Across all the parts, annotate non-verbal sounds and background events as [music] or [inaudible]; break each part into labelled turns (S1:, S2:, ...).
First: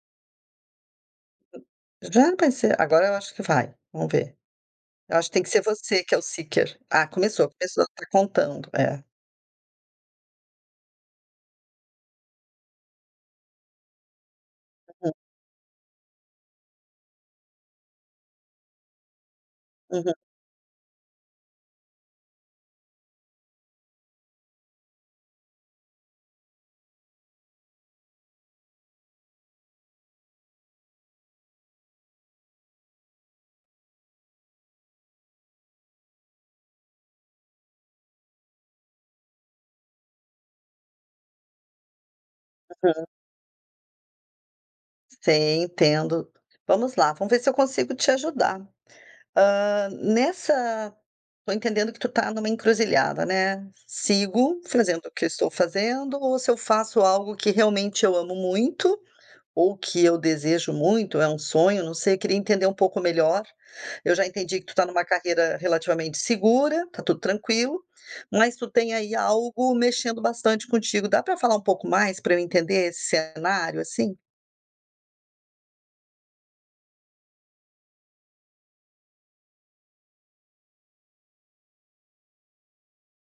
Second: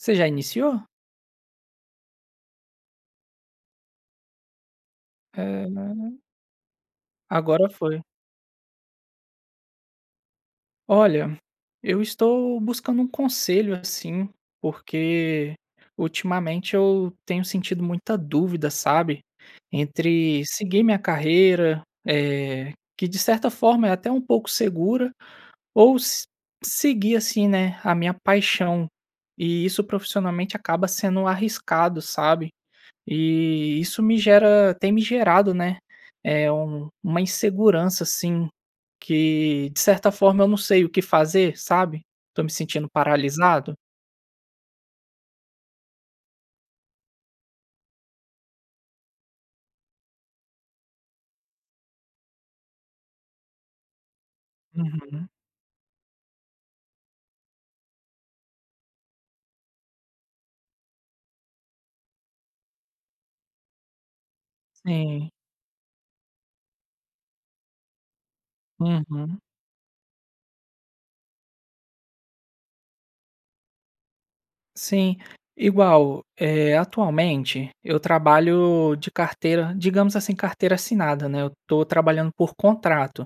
S1: Você já iniciou?
S2: Já, vai ser agora eu acho que vai, vamos ver, eu acho que tem que ser
S1: É,
S2: você que
S1: né.
S2: é o seeker, ah, começou,
S1: Agora
S2: começou
S1: foi.
S2: tá contando, é.
S1: Olha, eu estou buscando um conselho assim,
S2: Hum.
S1: porque ultimamente eu tenho sentido muita dúvida, sabe,
S2: Uhum.
S1: entre seguir minha carreira, eh, que de certa forma, é até um pouco segura ou se seguir assim, né, a minha paixão, e isso profissionalmente acaba sendo arriscado, sabe, eh, isso me gera tem me gerado, né, eh, um uma insegurança assim, que, de certa forma, eu não sei o que fazer, sabe, estou me sentindo
S2: Uhum.
S1: paralisado.
S2: Sim, entendo, vamos lá, vamos ver se eu consigo te ajudar. Hã, nessa tô entendendo que tu tá numa encruzilhada, né, "sigo fazendo o que eu
S1: Uhum.
S2: estou fazendo ou se eu faço algo que realmente eu amo muito, ou que eu desejo muito, é um sonho", não sei, eu queria entender um pouco melhor, eu já entendi que tu tá numa
S1: Sim.
S2: carreira relativamente segura, tá tudo tranquilo, mas tu tem aí
S1: Uhum.
S2: algo mexendo bastante contigo, dá pra falar um pouco mais, pra eu entender esse cenário, assim?
S1: Sim, igual eh, atualmente, eu trabalho de carteira digamos assim, carteira assinada, né. Eu estou trabalhando por contrato.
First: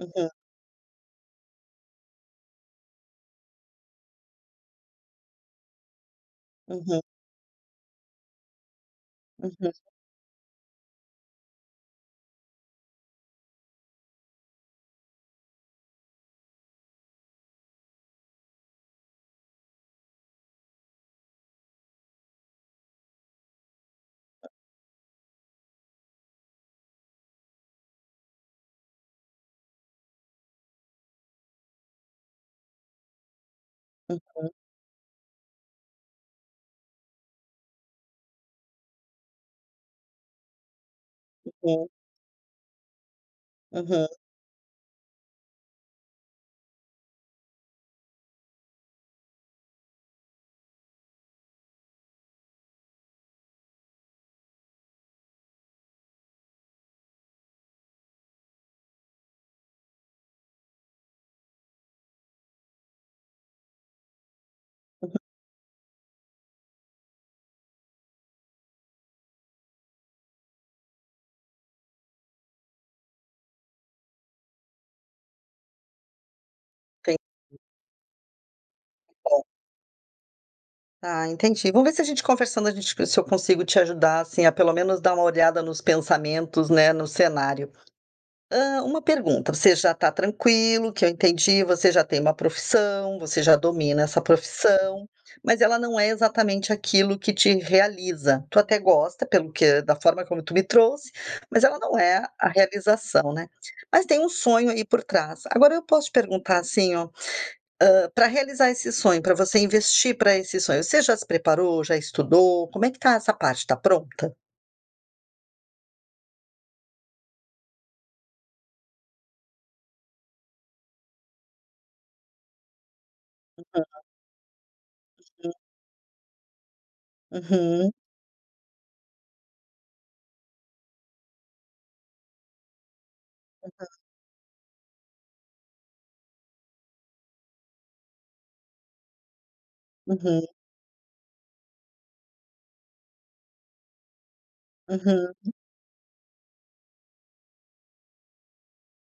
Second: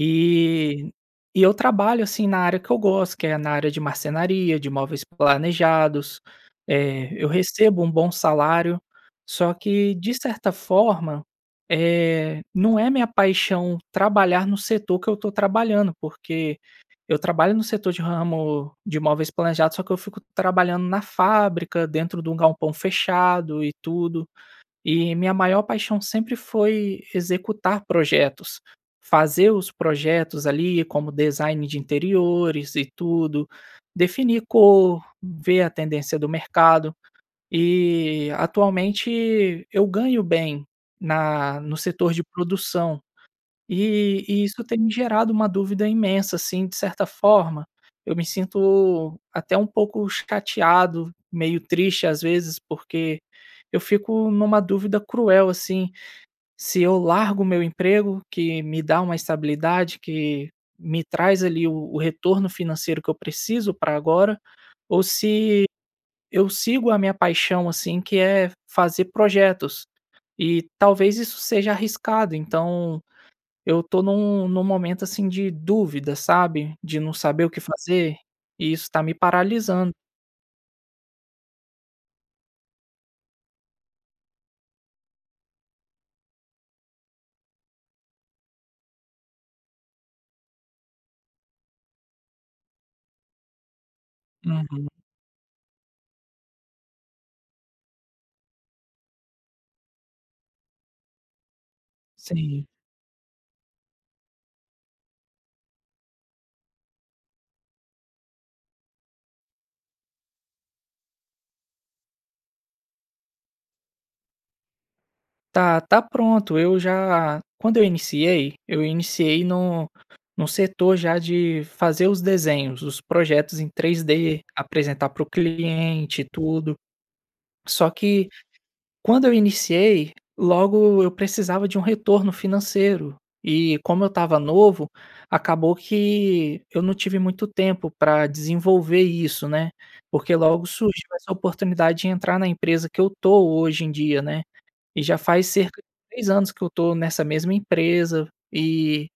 S2: Uhum.
S1: e eu trabalho assim na área que eu gosto, que é na área de marcenaria de móveis planejados,
S2: Uhum.
S1: eh, eu recebo um bom salário, só
S2: Uhum.
S1: que, de certa forma, eh, não é minha paixão trabalhar no setor que eu estou trabalhando, porque eu trabalho no setor de ramo de móveis planejados, só que eu fico trabalhando na fábrica, dentro de um galpão fechado e tudo, e minha maior paixão sempre foi executar projetos, fazer os projetos ali, como design de interiores e tudo, definir
S2: Uhum.
S1: cor, ver a tendência do mercado e atualmente eu ganho bem na no
S2: Uhum.
S1: setor de produção
S2: Uhum.
S1: e e isso tem gerado uma dúvida imensa assim, de certa forma, eu me sinto até um pouco chateado, meio triste, às vezes, porque eu fico numa dúvida cruel, assim. Se eu largo o meu emprego, que me dá uma estabilidade, que me traz ali o o retorno financeiro que eu preciso pra agora, ou
S2: Uhum.
S1: se eu sigo a minha paixão, assim, que é fazer projetos e talvez isso seja arriscado, então eu estou num num momento assim de dúvida, sabe, de não saber o
S2: Entendi.
S1: que fazer, e isso está me
S2: [unintelligible]
S1: paralisando.
S2: Ah, entendi. Vamos ver se a gente conversando, a gente co se eu consigo te ajudar assim, a, pelo menos, dar uma olhada nos pensamentos, né, no cenário. Hã, uma pergunta: você já está tranquilo que eu entendi, você já tem uma profissão, você já domina essa
S1: Uhum.
S2: profissão, mas ela não é exatamente aquilo que te realiza, tu até gosta, pelo que da forma como tu me trouxe, mas ela não é a
S1: Sim.
S2: realização, né. Mas tem um sonho aí por trás. Agora eu posso te perguntar assim ó: hã, para realizar esse sonho, pra você investir para esse sonho, você já se preparou, já estudou? Como é que está essa parte, tá pronta?
S1: Tá, tá pronto. Eu já quando eu iniciei, eu iniciei no no setor já de fazer os desenhos, os projetos em três
S2: [unintelligible]
S1: D, apresentar para o
S2: [unintelligible]
S1: cliente e tudo. Só
S2: Uhum.
S1: que quando eu iniciei, logo eu precisava de um retorno financeiro. E
S2: Uhum.
S1: como eu estava novo, acabou que eu não tive muito tempo para desenvolver isso, né. Porque
S2: Uhum.
S1: logo surgiu essa oportunidade de entrar na empresa que eu estou hoje em dia, né. E já faz
S2: Uhum.
S1: cerca de 3 anos que eu estou nessa mesma empresa e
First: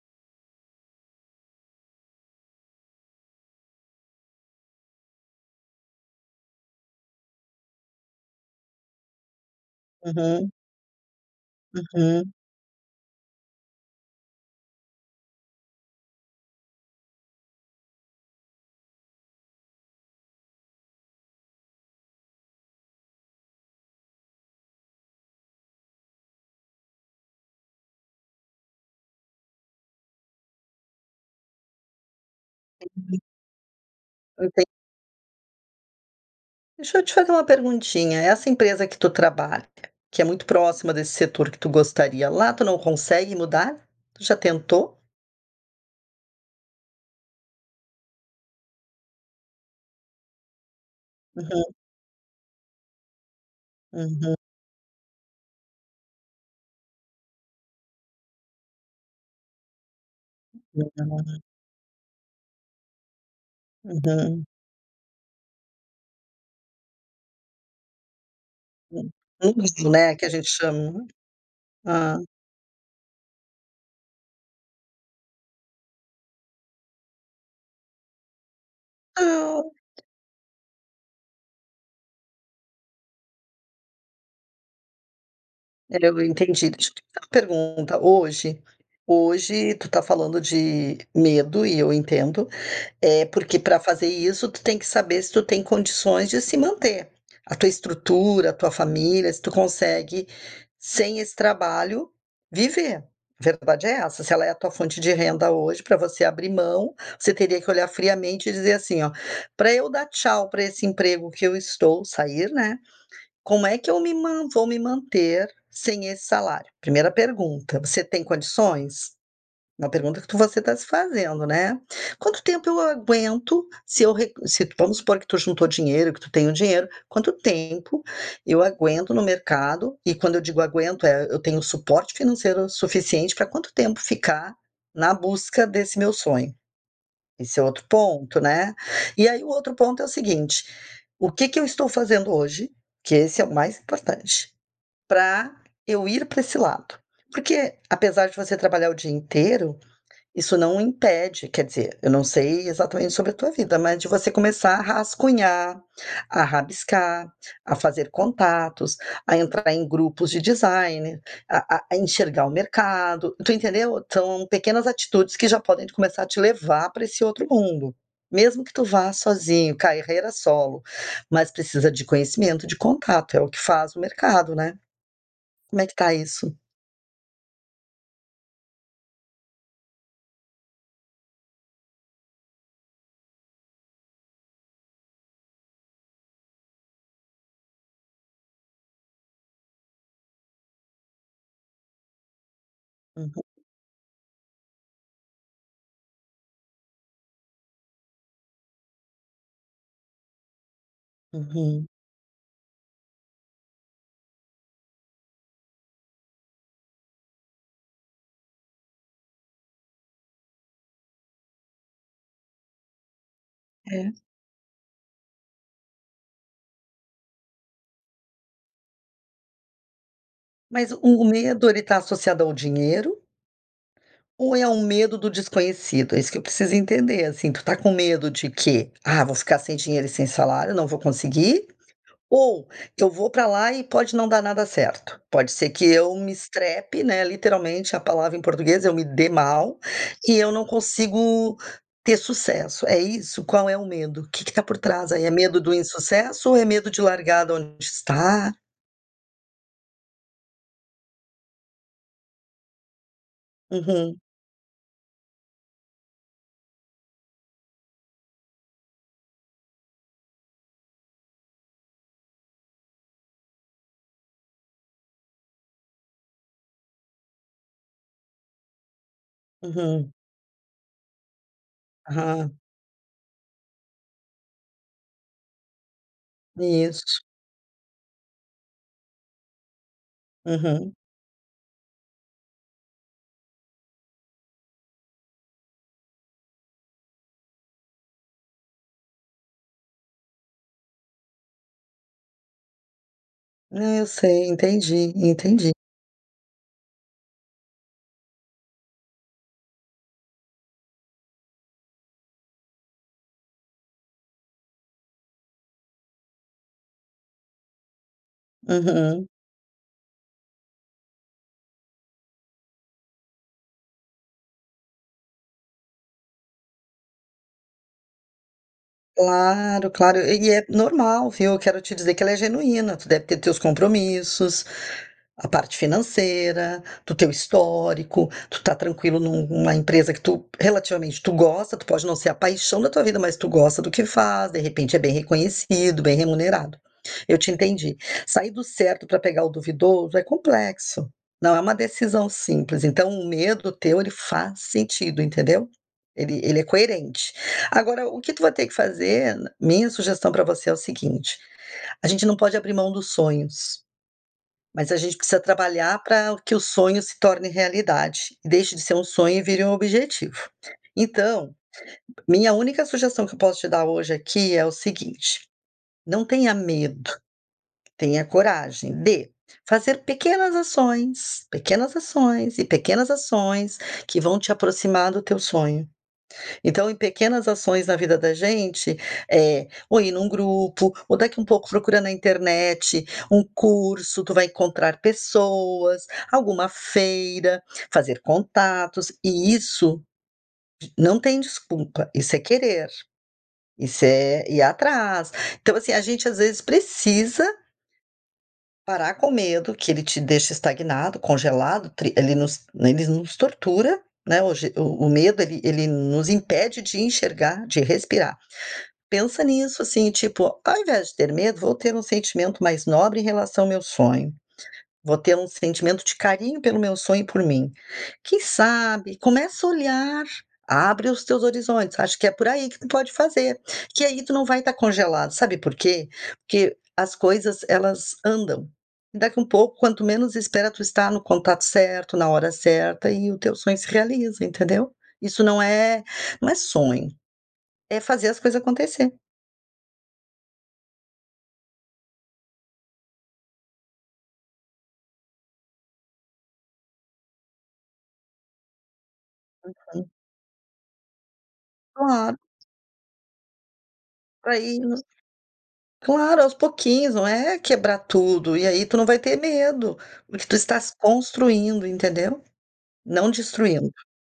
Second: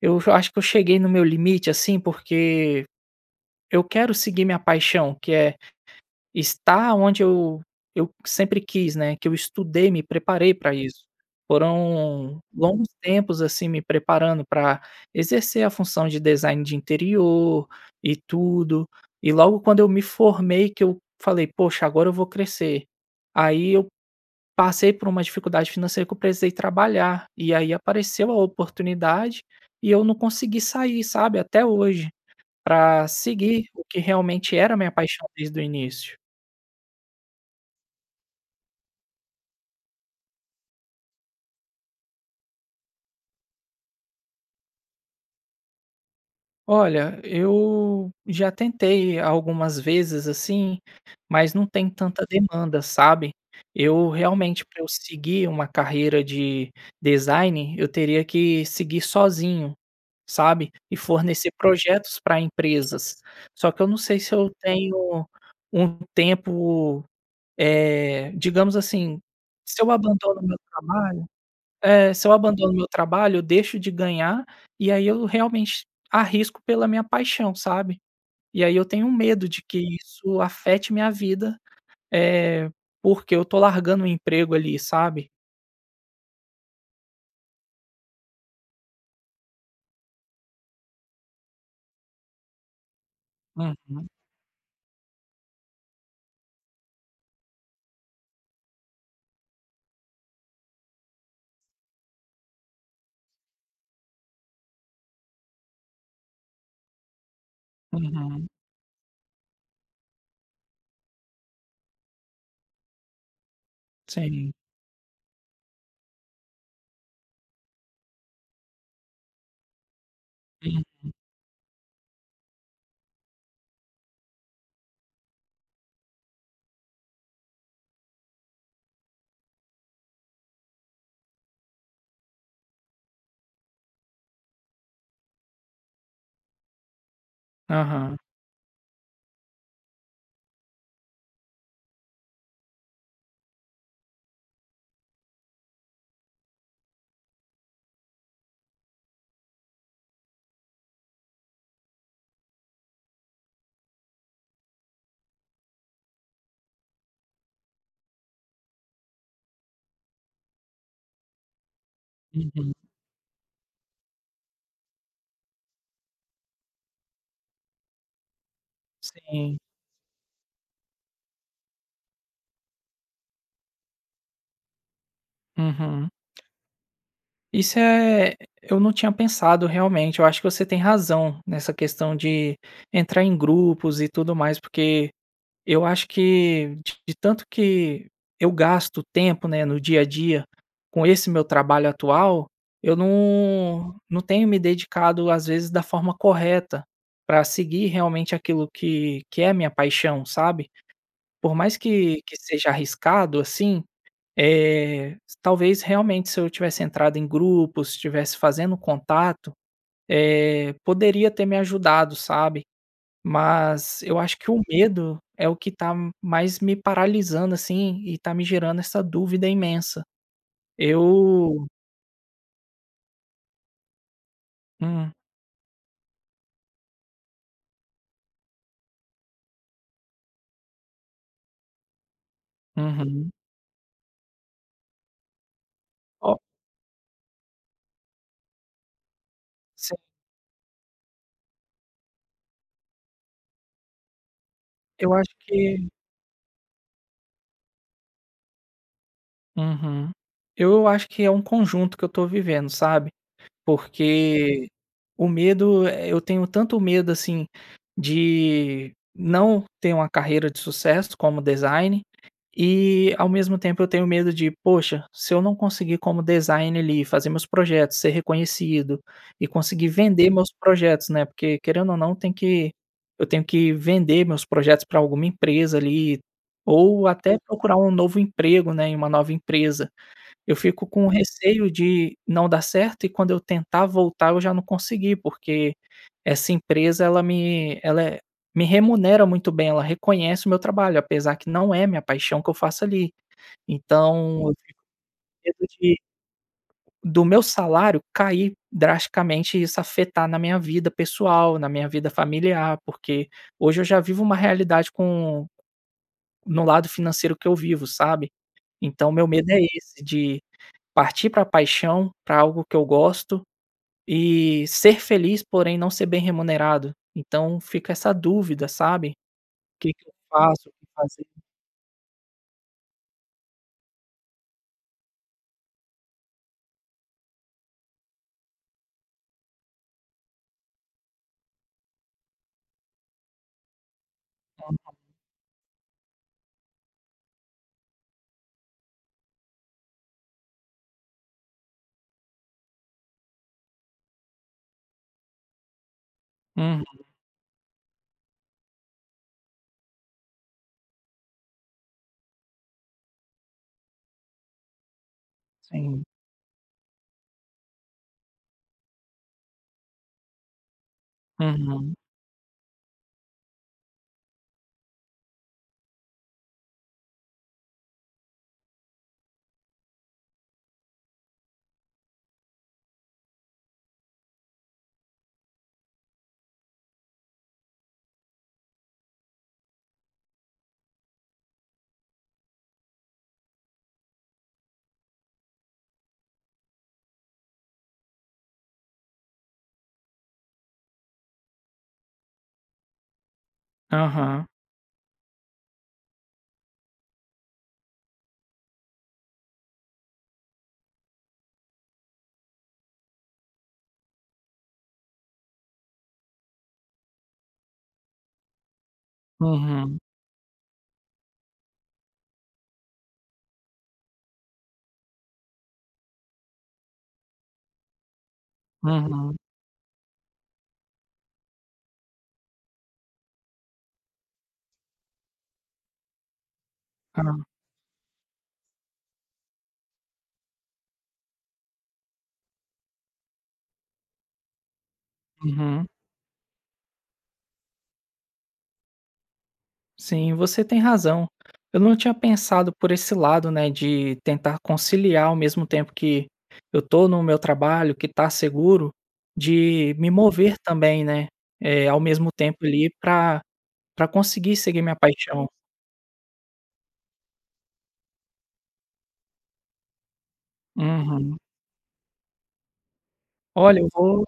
S1: eu hoje eu acho que eu cheguei no meu limite assim, porque eu quero seguir minha paixão, que é estar onde eu eu sempre quis, né, que eu estudei, me
S2: Uhum.
S1: preparei pra isso.
S2: Uhum.
S1: Foram longos tempos assim, me preparando pra exercer a função de design de interior e tudo e logo quando eu me formei que eu falei: "Poxa, agora eu vou crescer", aí eu passei por uma dificuldade financeira que eu precisei trabalhar e aí apareceu a oportunidade e eu não consegui sair, sabe, até hoje pra
S2: [unintelligible]
S1: seguir o que realmente
S2: Enten
S1: era minha paixão desde o início.
S2: Deixa eu te fazer uma perguntinha: essa empresa que tu trabalha, que é muito próxima desse setor que tu gostaria, lá tu não consegue mudar? Tu já tentou?
S1: Olha, eu já tentei algumas vezes assim, mas não
S2: Uhum.
S1: tem tanta demanda, sabe. Eu
S2: Uhum.
S1: realmente, pra eu seguir uma carreira de design, eu teria que seguir sozinho, sabe, e
S2: Uhum.
S1: fornecer projetos pra empresas. Só que eu não sei se
S2: Uhum.
S1: eu tenho um tempo, eh, digamos
S2: Hum,
S1: assim, se eu
S2: [unintelligible] né, que a
S1: abandono o
S2: gente
S1: meu
S2: chama,
S1: trabalho É,
S2: hã.
S1: se eu abandono o meu trabalho, eu deixo de ganhar e aí eu realmente arrisco pela minha paixão, sabe, e aí eu tenho medo de
S2: Não.
S1: que isso afete minha vida, eh, porque eu estou largando um emprego ali, sabe.
S2: [unintelligible] eu entendi, deixa eu fazer uma pergunta: hoje hoje tu tá falando de medo e eu entendo, eh, porque pra fazer
S1: Uhum.
S2: isso, tu tem que saber se tu tem condições de se manter, a tua estrutura, a tua família, se tu consegue, sem esse trabalho, viver. A verdade é essa, se ela é a tua fonte de renda hoje, pra você abrir mão, você teria que olhar friamente
S1: Uhum.
S2: e dizer, assim, ó: "Pra eu dar tchau pra esse emprego que eu estou, sair, né, como é que eu me man
S1: Sim.
S2: vou me manter sem esse salário?". Primeira pergunta, você tem condições? Uma pergunta que você está se
S1: Uhum.
S2: fazendo, né. Quanto tempo eu aguento, se eu re se vamos supor que tu juntou dinheiro, que tu tem o dinheiro, quanto tempo eu aguento no mercado? E quando eu digo aguento, é, eu tenho suporte financeiro suficiente pra quanto tempo ficar na busca desse meu sonho? Esse é outro
S1: Aham.
S2: ponto, né. E aí o outro ponto é o seguinte: o que que eu estou fazendo hoje que esse é o mais importante, pra eu ir pra esse lado? Porque, apesar de você trabalhar o dia inteiro, isso não impede quer dizer, eu não sei exatamente sobre a tua vida, mas de você começar a rascunhar, a rabiscar, a fazer contatos, a entrar em grupos de designer, a a a enxergar o
S1: Uhum.
S2: mercado, tu entendeu? São pequenas atitudes que já podem começar a te levar pra esse outro mundo, mesmo que tu vá
S1: Sim.
S2: sozinho, carreira solo, mas precisa de conhecimento, de contato, é o que faz o mercado, né. Como é que
S1: Uhum.
S2: está isso?
S1: Isso é e eu não tinha pensado realmente. Eu acho que você tem razão, nessa questão de entrar em grupos e tudo mais, porque eu acho que de tanto que eu gasto tempo, né, no dia a dia, com esse meu trabalho atual, eu
S2: Uhum.
S1: não não tenho me dedicado às vezes da forma correta para seguir realmente aquilo que que é a minha paixão, sabe. Por mais
S2: Uhum.
S1: que que seja arriscado assim, eh, s talvez realmente se eu tivesse entrado em grupo, se tivesse fazendo contato, eh, poderia ter me ajudado, sabe. Mas
S2: É.
S1: eu acho que o medo é o que está m mais me paralisando assim e está me gerando essa dúvida imensa.
S2: Mas o o
S1: Eu
S2: medo, ele tá associado ao dinheiro ou é um
S1: Hum.
S2: medo do desconhecido? É isso que eu preciso entender assim, tu está com medo de quê? "Ah, vou ficar sem dinheiro e sem salário, não vou conseguir", ou "Que eu vou
S1: Uhum.
S2: para lá e pode não dar nada certo"? "Pode ser que eu me
S1: Oh
S2: estrepe", né, literalmente a palavra em português, "Eu me dê mal
S1: Sim.
S2: e eu não consigo ter sucesso". É isso? Qual é o medo, que que está por trás
S1: Eu
S2: aí? É
S1: acho
S2: medo do
S1: que
S2: insucesso ou é medo de largar de onde está?
S1: Uhum. Eu acho que é um conjunto que eu estou vivendo, sabe.
S2: Uhum.
S1: Porque, o medo é eu tenho tanto medo assim de não ter uma carreira de sucesso como designer e, ao mesmo tempo, eu tenho medo de: "Poxa, se eu não conseguir como designer ali, fazer meus projetos, ser reconhecido e conseguir
S2: Uhum.
S1: vender meus projetos", né, porque querendo ou não tem
S2: Aham.
S1: que eu tenho que vender meus projetos para alguma empresa ali, ou
S2: Isso.
S1: até procurar um novo emprego, né, em uma nova empresa. Eu fico
S2: Uhum.
S1: com receio de não dá certo, e quando eu tentar voltar, eu já não conseguir, porque essa empresa ela me ela me remunera muito bem. Ela reconhece o meu trabalho, apesar de que não é minha paixão que eu faço ali.
S2: Ah, eu
S1: Então,
S2: sei.
S1: eu fico
S2: Entendi,
S1: com medo
S2: entendi.
S1: de do meu salário cair drasticamente e isso afetar na minha vida pessoal, na minha vida familiar, porque hoje eu já vivo uma realidade com no lado financeiro que eu vivo, sabe. Então, o
S2: Uhum.
S1: meu medo é esse de partir para a paixão, para algo que eu gosto e ser feliz, porém não ser bem remunerado. Então, fica essa dúvida, sabe. O
S2: Claro,
S1: que que eu
S2: claro, e é
S1: faço? O que fazer?
S2: normal, viu. Eu quero te dizer que ela é genuína. Tu deve ter teus compromissos, a parte financeira, do teu histórico, tu tá tranquilo num numa empresa que tu, relativamente, tu gosta, tu pode não ser a paixão da tua vida, mas tu gosta do que faz. De
S1: Aham.
S2: repente é bem reconhecido, bem remunerado. Eu te entendi. Sair do certo para pegar o duvidoso é complexo, não é uma decisão simples. Então o medo teu, ele faz sentido, entendeu. Ele ele é
S1: Uhum.
S2: coerente. Agora, o que tu vai ter que fazer minha sugestão para você é a seguinte: a gente não pode abrir mão dos sonhos, mas a gente precisa trabalhar
S1: Sim.
S2: para que o sonho se torne realidade, e deixe de ser um sonho e vire um objetivo. Então,
S1: Uhum.
S2: minha única sugestão que eu posso te dar hoje aqui é o seguinte: não tenha medo! Tenha a coragem de fazer pequenas ações, pequenas ações e pequenas ações, que vão te aproximar do teu sonho. Então, em pequenas ações na vida da gente, eh ou ir num grupo, ou daqui um pouco procura na internet um curso, tu vai encontrar pessoas, alguma feira, fazer contatos e isso, não tem desculpa. Isso é querer, isso é
S1: Aham.
S2: ir atrás. Então assim, a gente às vezes precisa parar com o medo, que ele te deixe estagnado, congelado, tri ele nos ele nos tortura, né, o je o o medo, ele ele nos impede de enxergar, de respirar. Pensa nisso
S1: Uhum.
S2: assim, tipo: "Ao invés de ter medo, vou ter um sentimento mais nobre em relação ao meu sonho. Vou ter um sentimento de carinho pelo meu sonho e por mim". Quem sabe,
S1: Uhum.
S2: começa a olhar, abre os teus horizontes, acho que é por aí que tu pode fazer, que aí tu não vai estar congelado. Sabe por quê? Porque as
S1: Ah.
S2: coisas elas andam, e daqui um pouco, quanto menos espera, tu está no contato certo, na hora certa, e o teu sonho se realiza, entendeu. Isso não
S1: Uhum.
S2: é não é sonho, é fazer as coisas acontecer.
S1: Sim, você tem razão. Eu não tinha pensado por esse lado, né, de tentar conciliar ao mesmo tempo que, eu estou no meu trabalho, que está seguro de
S2: Uhum.
S1: me mover também, né, eh, ao mesmo
S2: Claro.
S1: tempo ali pra pra conseguir
S2: Aí
S1: seguir minha
S2: nos
S1: paixão.
S2: claro, aos pouquinhos, não é quebrar tudo. E aí, tu não vai ter medo, porque tu estás
S1: Uhum.
S2: construindo, entendeu. Não
S1: Olha, eu
S2: destruindo.
S1: vou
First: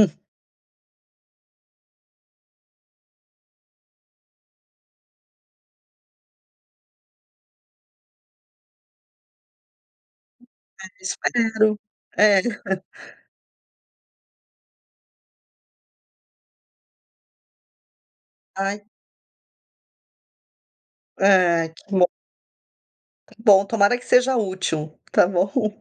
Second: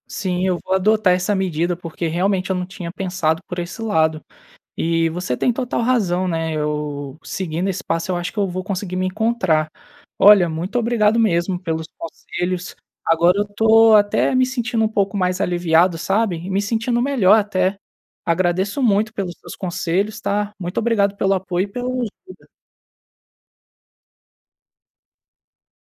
S2: [chuckles]
S1: sim, eu vou adotar essa medida, porque realmente eu não tinha pensado por esse lado e você tem total razão, né, eu seguindo esse passo, eu acho que eu vou conseguir me encontrar. Olha, muito
S2: Ah,
S1: obrigado mesmo
S2: espero,
S1: pelos
S2: eh.
S1: conselhos.
S2: [chuckles]
S1: Agora eu estou até me sentindo um pouco mais aliviado, sabe, e me sentindo melhor até. Agradeço
S2: Ai
S1: muito pelos seus conselhos, tá. Muito obrigado pelo apoio
S2: Ah,
S1: e pela
S2: que bom!
S1: ajuda.
S2: Que bom, tomara que seja útil. Tá bom.